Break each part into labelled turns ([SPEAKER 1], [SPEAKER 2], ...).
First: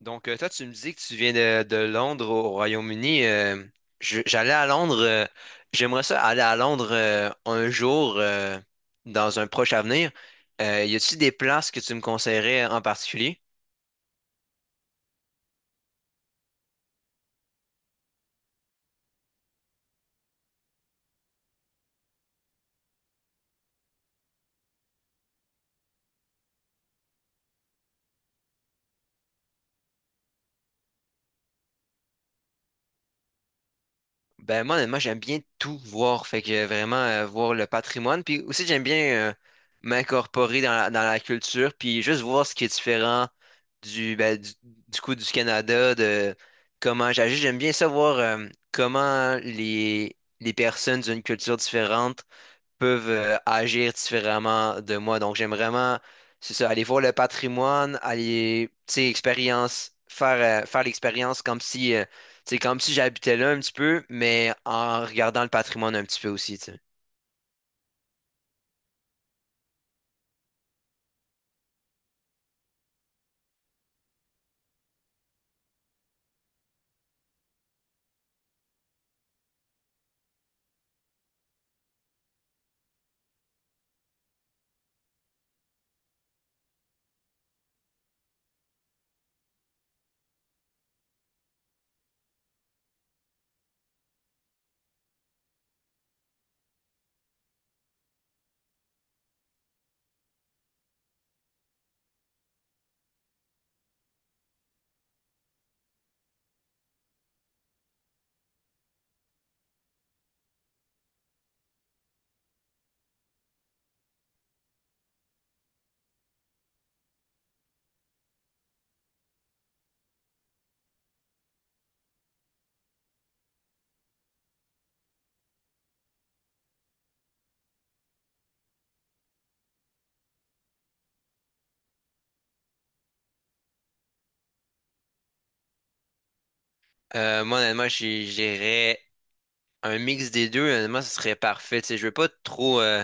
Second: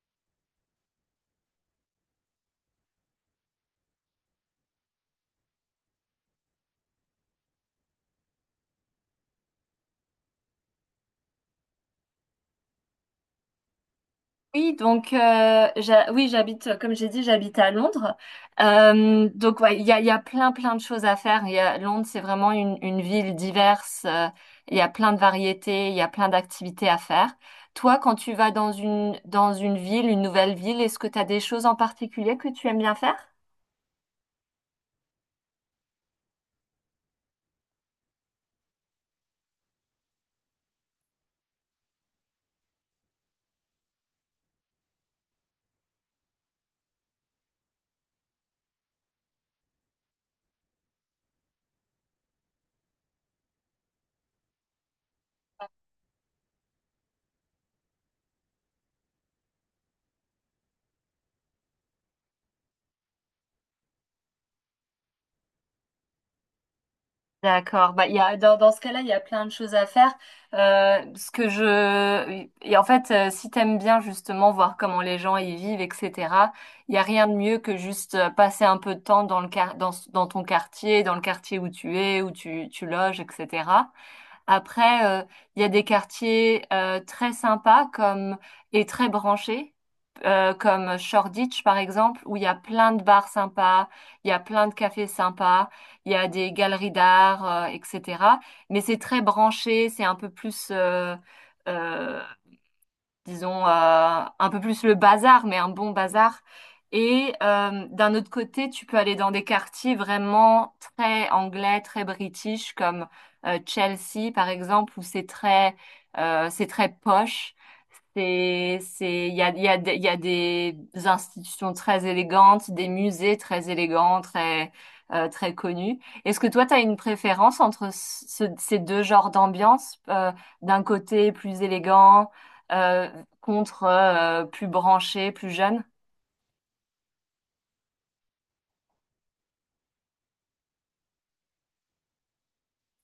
[SPEAKER 1] Donc, toi, tu me dis que tu viens de Londres au Royaume-Uni. J'allais à Londres. J'aimerais ça aller à Londres un jour, dans un proche avenir. Y a-t-il des places que tu me conseillerais en particulier?
[SPEAKER 2] Oui, donc oui, j'habite, comme j'ai dit, j'habite à Londres. Ouais, il y a plein de choses à faire. Londres, c'est vraiment une ville diverse. Il y a plein de variétés, il y a plein d'activités à faire. Toi, quand tu vas dans une ville, une nouvelle ville, est-ce que tu as des choses en particulier que tu aimes bien faire?
[SPEAKER 1] Ben moi, honnêtement, j'aime bien tout voir. Fait que vraiment voir le patrimoine. Puis aussi, j'aime bien m'incorporer dans la culture, puis juste voir ce qui est différent du, ben, du, du coup du Canada, de comment j'agis. J'aime bien savoir comment les personnes d'une culture différente peuvent agir différemment de moi. Donc, j'aime vraiment, c'est ça, aller voir le patrimoine, aller, tu sais, expérience, faire, faire l'expérience comme si, tu sais, comme si j'habitais là un petit peu, mais en regardant le patrimoine un petit peu aussi, tu sais.
[SPEAKER 2] D'accord. Bah, dans, dans ce cas-là, il y a plein de choses à faire. Ce que je, et En fait, si t'aimes bien justement voir comment les gens y vivent, etc., il y a rien de mieux que juste passer un peu de temps dans ton quartier, dans le quartier où tu es, où tu loges, etc. Après, il y a des quartiers très sympas comme et très branchés, comme Shoreditch par exemple, où il y a plein de bars sympas, il y a plein de cafés sympas, il y a des galeries d'art, etc. Mais c'est très branché, c'est un peu plus euh, disons, un peu plus le bazar, mais un bon bazar. Et d'un autre côté, tu peux aller dans des quartiers vraiment très anglais, très british, comme Chelsea, par exemple, où c'est très poche. C'est, il y a, des- Il y a des institutions très élégantes, des musées très élégants, très, très connus. Est-ce que toi, tu as une préférence entre ces deux genres d'ambiance, d'un côté plus élégant? euh, Contre plus branchés, plus jeunes?
[SPEAKER 1] Moi, honnêtement, j'irais un mix des deux. Honnêtement, ce serait parfait. Tu sais, je veux pas trop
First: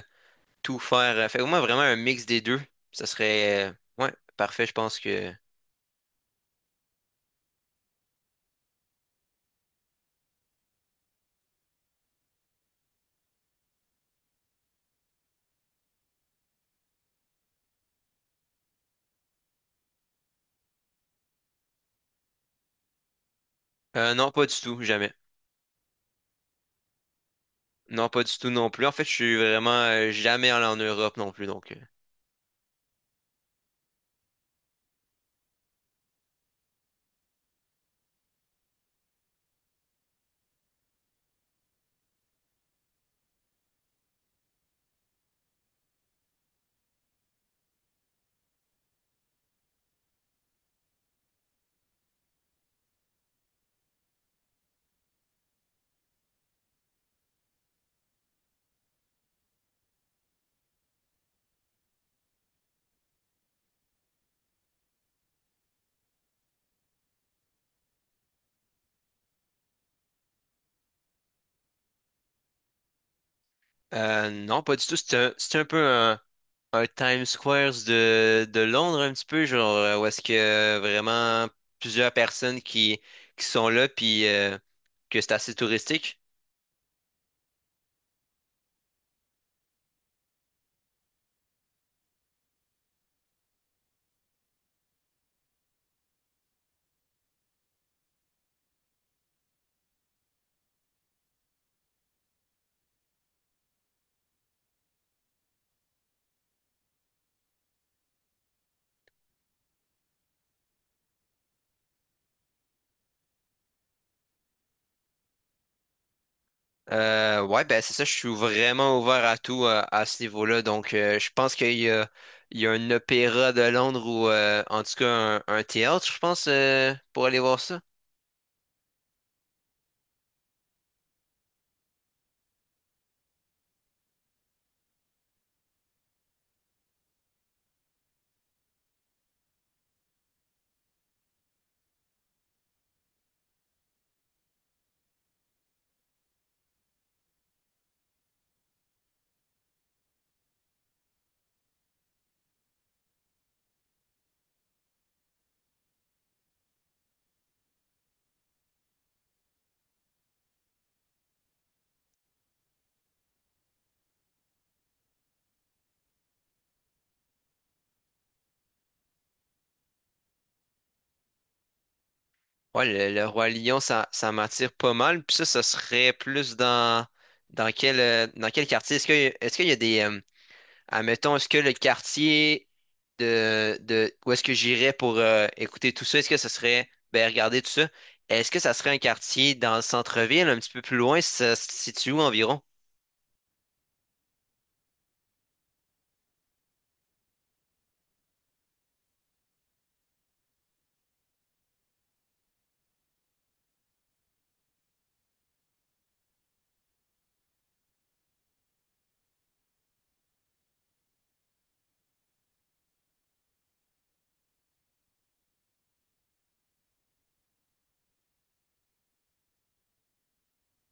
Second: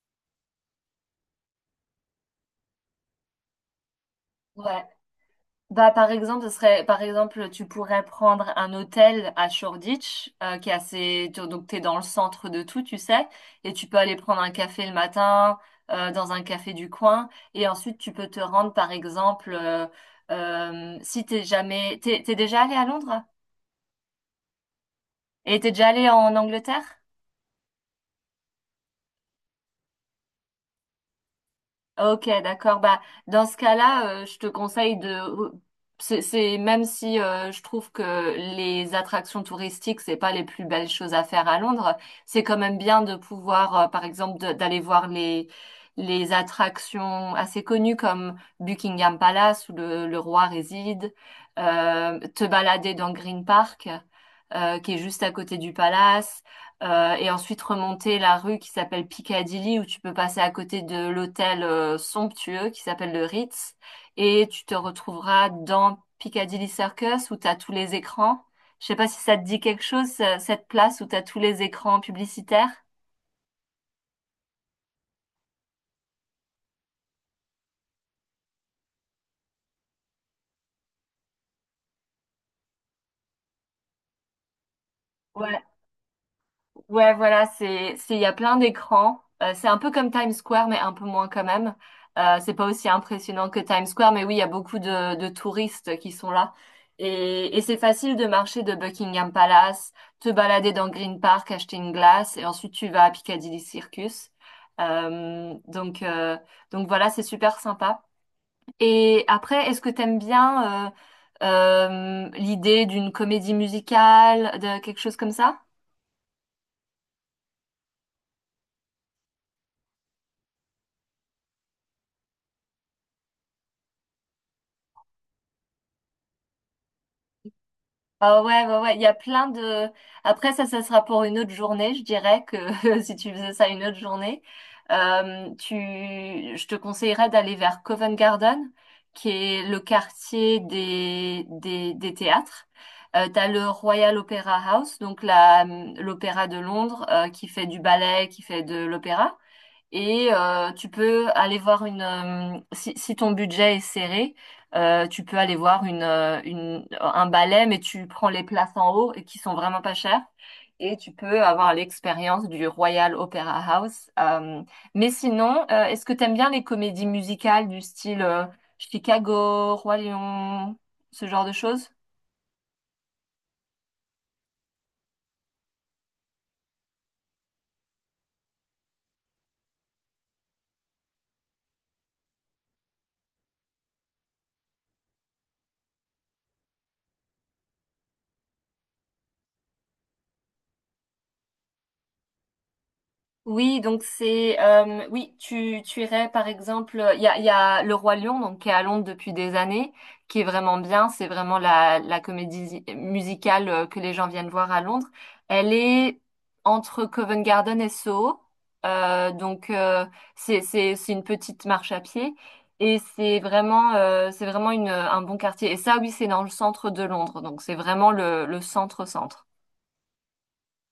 [SPEAKER 1] tout faire. Fait que moi, vraiment un mix des deux. Ça serait, ouais, parfait.
[SPEAKER 2] Ouais. Bah, par exemple, ce serait, par exemple, tu pourrais prendre un hôtel à Shoreditch, qui est assez, donc t'es dans le centre de tout, tu sais, et tu peux aller prendre un café le matin, dans un café du coin, et ensuite tu peux te rendre, par exemple, si t'es jamais, t'es, t'es déjà allé à Londres?
[SPEAKER 1] Non, pas du tout, jamais.
[SPEAKER 2] Et t'es déjà allé en Angleterre?
[SPEAKER 1] Non, pas du tout non plus. En fait, je suis vraiment jamais allé en Europe non plus, donc. euh,
[SPEAKER 2] Ok, d'accord. Bah, dans ce cas-là, je te conseille de. Même si je trouve que les attractions touristiques, c'est pas les plus belles choses à faire à Londres, c'est quand même bien de pouvoir, par exemple, d'aller voir les attractions assez connues comme Buckingham Palace où le roi réside, te balader dans Green Park, qui est juste à côté du palace. Et ensuite remonter la rue qui s'appelle Piccadilly où tu peux passer à côté de l'hôtel somptueux qui s'appelle le Ritz, et tu te retrouveras dans Piccadilly Circus où tu as tous les écrans. Je sais pas si ça te dit quelque chose, cette place où tu as tous les écrans publicitaires.
[SPEAKER 1] euh, Non, pas du tout. C'est un peu un Times Square de Londres, un petit peu, genre, où est-ce que vraiment plusieurs personnes qui sont là, puis que c'est assez touristique.
[SPEAKER 2] Ouais, voilà, il y a plein d'écrans. C'est un peu comme Times Square, mais un peu moins quand même. C'est pas aussi impressionnant que Times Square, mais oui, il y a beaucoup de touristes qui sont là. Et c'est facile de marcher de Buckingham Palace, te balader dans Green Park, acheter une glace, et ensuite tu vas à Piccadilly Circus. Euh, donc, euh, donc voilà, c'est super sympa. Et après, est-ce que t'aimes bien l'idée d'une comédie musicale, de quelque chose comme ça?
[SPEAKER 1] Ouais, ben c'est ça, je suis vraiment ouvert à tout à, ce niveau-là. Donc, je pense il y a un opéra de Londres ou en tout cas un théâtre, je pense, pour aller voir ça.
[SPEAKER 2] Ah ouais, ouais, ouais, il y a plein de... Après, ça sera pour une autre journée, je dirais que si tu faisais ça une autre journée, tu... je te conseillerais d'aller vers Covent Garden, qui est le quartier des théâtres. T'as le Royal Opera House, donc l'opéra de Londres, qui fait du ballet, qui fait de l'opéra. Et tu peux aller voir une... si ton budget est serré, tu peux aller voir un ballet, mais tu prends les places en haut et qui sont vraiment pas chères. Et tu peux avoir l'expérience du Royal Opera House. Mais sinon, est-ce que t'aimes bien les comédies musicales du style Chicago, Roi Lion, ce genre de choses?
[SPEAKER 1] Ouais, le Roi Lion, ça m'attire pas mal. Puis ça serait plus dans quel quartier? Est-ce que, est-ce qu'il y a des, admettons, est-ce que le quartier de où est-ce que j'irais pour écouter tout ça, est-ce que ça serait, ben, regarder tout ça, est-ce que ça serait un quartier dans le centre-ville, un petit peu plus loin, ça se situe où environ?
[SPEAKER 2] Oui, donc c'est oui, tu irais par exemple, il y a Le Roi Lion donc qui est à Londres depuis des années, qui est vraiment bien, c'est vraiment la comédie musicale que les gens viennent voir à Londres. Elle est entre Covent Garden et Soho, euh, donc euh, c'est une petite marche à pied et c'est vraiment une un bon quartier. Et ça oui, c'est dans le centre de Londres, donc c'est vraiment le centre.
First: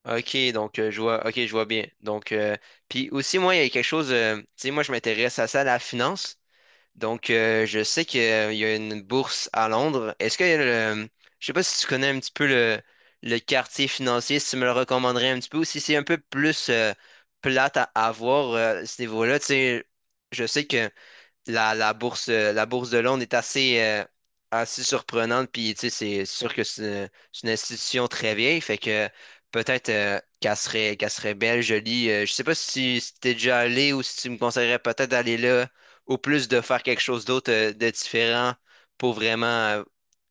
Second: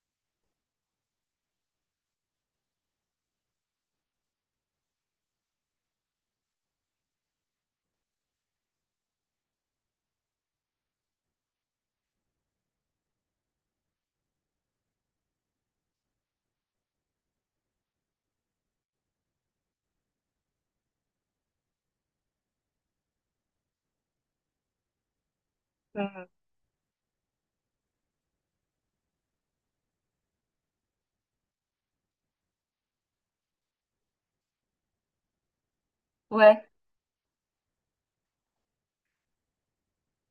[SPEAKER 1] Ok, donc je vois, ok, je vois bien. Donc, puis aussi, moi, il y a quelque chose, tu sais, moi, je m'intéresse à ça, à la finance. Donc, je sais qu'il y a une bourse à Londres. Je sais pas si tu connais un petit peu le quartier financier, si tu me le recommanderais un petit peu, ou si c'est un peu plus plate à avoir à voir, à ce niveau-là. Tu sais, je sais que la, la bourse de Londres est assez, assez surprenante. Puis, tu sais, c'est
[SPEAKER 2] Mhm.
[SPEAKER 1] sûr que c'est une institution très vieille. Fait que peut-être qu'elle serait belle, jolie. Je sais pas si, si t'es déjà allé ou si tu me conseillerais peut-être d'aller là ou plus de
[SPEAKER 2] Ouais.
[SPEAKER 1] faire quelque chose d'autre de différent pour vraiment.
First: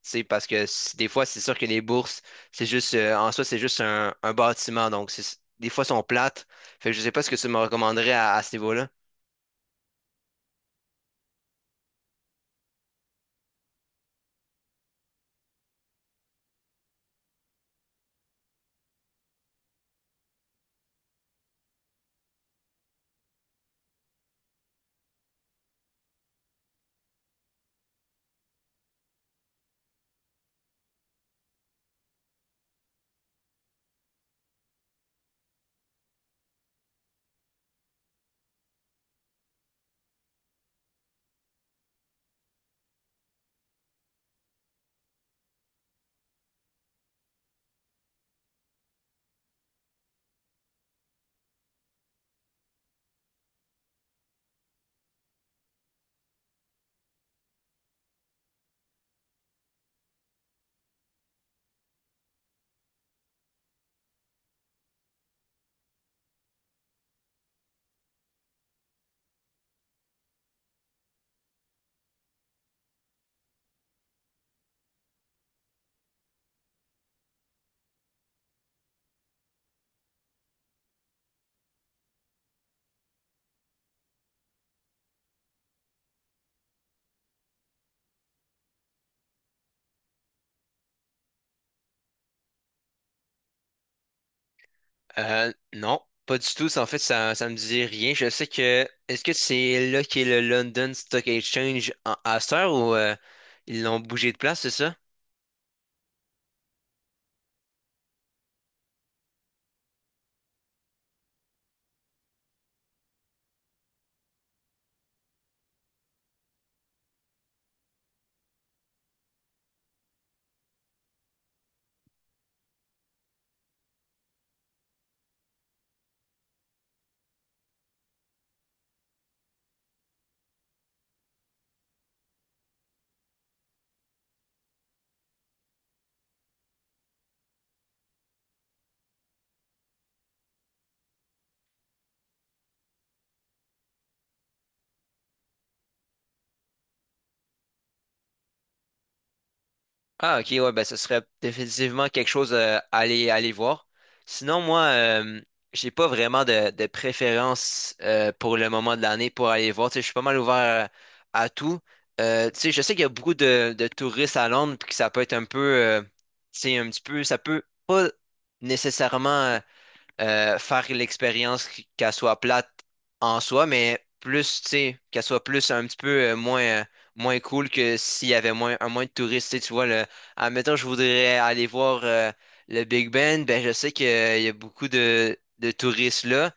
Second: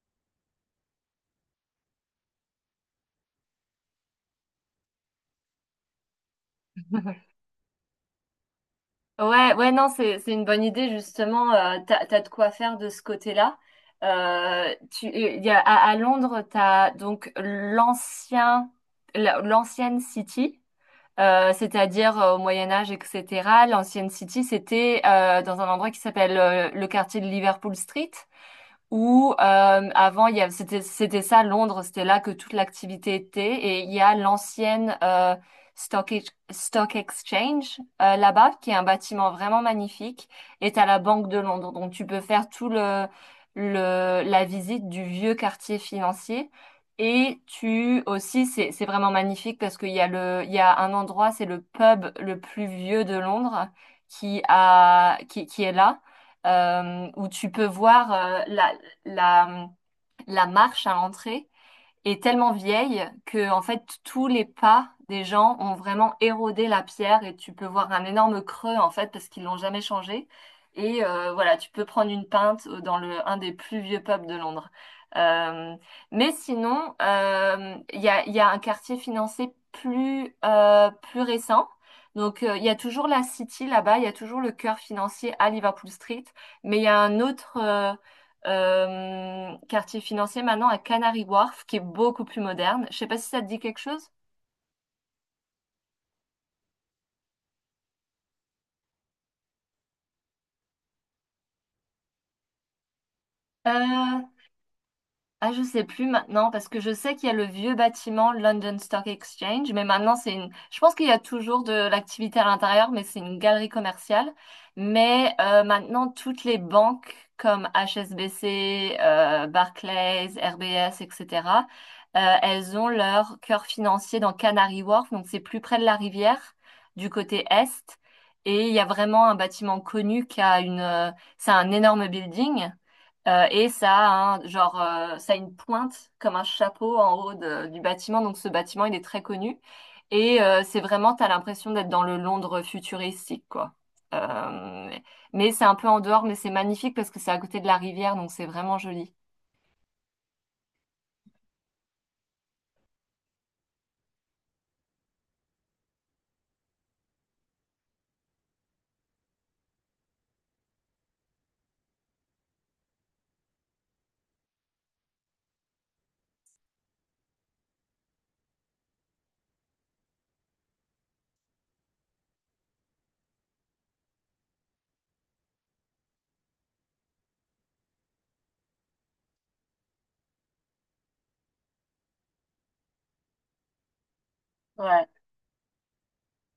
[SPEAKER 1] Tu sais, parce que des fois, c'est sûr que les bourses, c'est juste, en soi, c'est juste un bâtiment. Donc, c'est- des fois, sont plates. Fait que je sais pas ce que tu me recommanderais à ce niveau-là.
[SPEAKER 2] Ouais, ouais, non, c'est une bonne idée justement. T'as de quoi faire de ce côté-là. Tu, il y a, à, À Londres, t'as donc l'ancien, l'ancienne City, c'est-à-dire au Moyen Âge, etc. L'ancienne City, c'était dans un endroit qui s'appelle le quartier de Liverpool Street où avant c'était ça Londres, c'était là que toute l'activité était, et il y a l'ancienne Stock, Stock Exchange là-bas qui est un bâtiment vraiment magnifique, et t'as la Banque de Londres. Donc tu peux faire tout le la visite du vieux quartier financier, et tu aussi c'est vraiment magnifique parce qu'il y a un endroit, c'est le pub le plus vieux de Londres qui a qui est là, où tu peux voir la, la marche à l'entrée est tellement vieille que en fait tous les pas des gens ont vraiment érodé la pierre et tu peux voir un énorme creux en fait parce qu'ils l'ont jamais changé. Et voilà, tu peux prendre une pinte dans le un des plus vieux pubs de Londres. Euh, mais sinon, il y a un quartier financé plus plus récent. Donc, il y a toujours la City là-bas, il y a toujours le cœur financier à Liverpool Street, mais il y a un autre, quartier financier maintenant à Canary Wharf, qui est beaucoup plus moderne. Je sais pas si ça te dit quelque chose.
[SPEAKER 1] Non, pas du tout. Ça, en fait, ça me dit rien. Je sais que. Est-ce que c'est là qu'est le London Stock Exchange à cette heure ou ils l'ont
[SPEAKER 2] Euh,
[SPEAKER 1] bougé de place, c'est ça?
[SPEAKER 2] Ah, je sais plus maintenant parce que je sais qu'il y a le vieux bâtiment London Stock Exchange, mais maintenant c'est une. Je pense qu'il y a toujours de l'activité à l'intérieur, mais c'est une galerie commerciale. Mais maintenant toutes les banques comme HSBC, Barclays, RBS, etc. Elles ont leur cœur financier dans Canary Wharf, donc c'est plus près de la rivière, du côté est. Et il y a vraiment un bâtiment connu qui a une. C'est un énorme building. Et ça a un, genre, ça a une pointe comme un chapeau en haut du bâtiment. Donc ce bâtiment, il est très connu. Et c'est vraiment, t'as l'impression d'être dans le Londres futuristique, quoi. Euh, mais c'est un peu en dehors, mais c'est magnifique parce que c'est à côté de la rivière, donc c'est vraiment joli.
[SPEAKER 1] Ah, ok, ouais, ben, ce serait définitivement quelque chose à aller voir. Sinon, moi, j'ai pas vraiment de préférence pour le moment de l'année pour aller voir. Tu sais, je suis pas mal ouvert à tout. Tu sais, je sais qu'il y a beaucoup de touristes à Londres, puis que ça peut être un peu. Tu sais, un petit peu. Ça peut pas nécessairement. Faire l'expérience qu'elle soit plate en soi, mais plus, tu sais, qu'elle soit plus un petit peu moins, moins cool que s'il y avait moins, un moins de touristes. Tu sais, tu vois, le, admettons, je voudrais aller voir le Big Ben, ben je sais qu'il y a beaucoup
[SPEAKER 2] Ouais,
[SPEAKER 1] de touristes là.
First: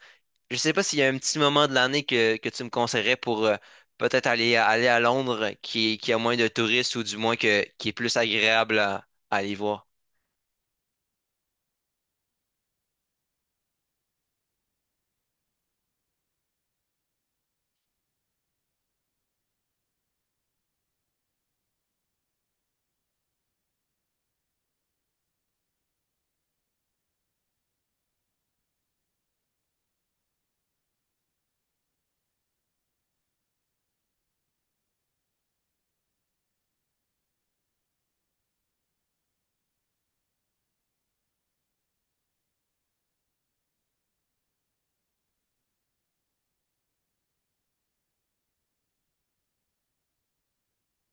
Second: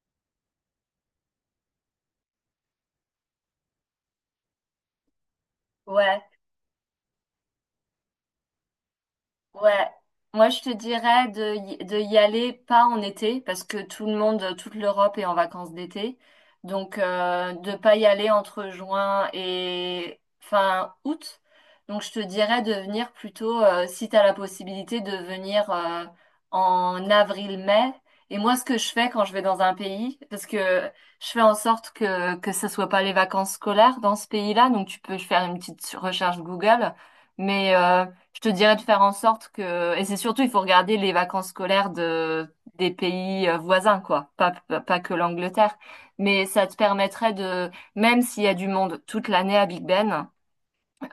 [SPEAKER 1] Je sais pas s'il y a un petit moment de l'année que tu me conseillerais pour peut-être aller, aller à Londres qui a
[SPEAKER 2] ouais.
[SPEAKER 1] moins de touristes ou du moins qui est plus agréable à aller voir.
[SPEAKER 2] Ouais, moi je te dirais de y aller pas en été parce que tout le monde, toute l'Europe est en vacances d'été. Donc de pas y aller entre juin et fin août. Donc je te dirais de venir plutôt, si tu as la possibilité, de venir en avril-mai. Et moi ce que je fais quand je vais dans un pays, parce que je fais en sorte que ce soit pas les vacances scolaires dans ce pays-là, donc tu peux faire une petite recherche Google. Mais je te dirais de faire en sorte que, et c'est surtout, il faut regarder les vacances scolaires des pays voisins, quoi. Pas que l'Angleterre. Mais ça te permettrait de, même s'il y a du monde toute l'année à Big Ben,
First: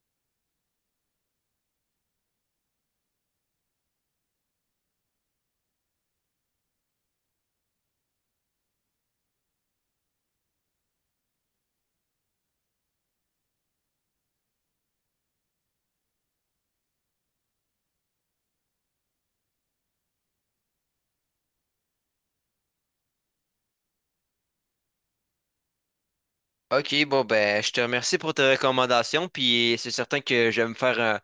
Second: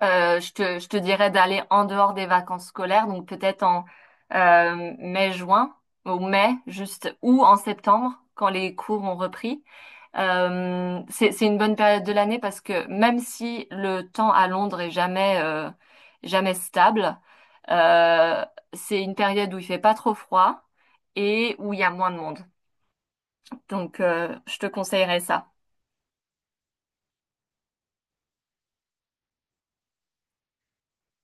[SPEAKER 2] je te dirais d'aller en dehors des vacances scolaires, donc peut-être en mai, juin, ou mai, juste, ou en septembre, quand les cours ont repris. C'est une bonne période de l'année parce que même si le temps à Londres est jamais, jamais stable, euh, c'est une période où il fait pas trop froid et où il y a moins de monde. Donc, je te conseillerais ça.
[SPEAKER 1] Ok, bon ben, je te remercie pour tes recommandations, puis c'est certain que je vais me faire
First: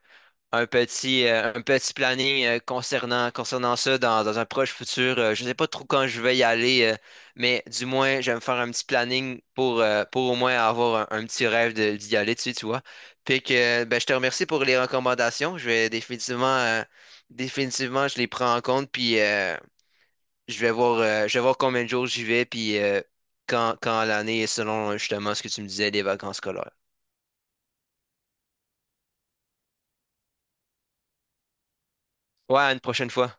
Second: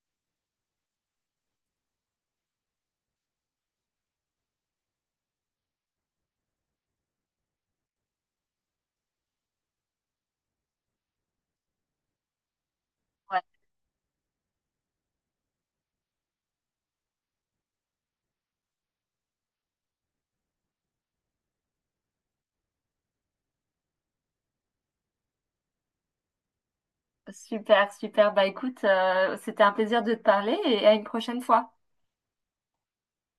[SPEAKER 1] un petit planning concernant concernant ça dans un proche futur. Je sais pas trop quand je vais y aller, mais du moins je vais me faire un petit planning pour au moins avoir un petit rêve d'y aller dessus, tu vois.
[SPEAKER 2] Ouais.
[SPEAKER 1] Puis que ben, je te remercie pour les recommandations. Je vais définitivement définitivement je les prends en compte, puis je vais voir combien de jours j'y vais, puis quand, quand l'année est selon justement ce que tu me disais des vacances scolaires.
[SPEAKER 2] Super, super. Bah écoute, c'était un plaisir de te parler et à une prochaine fois.
[SPEAKER 1] Ouais, à une prochaine fois.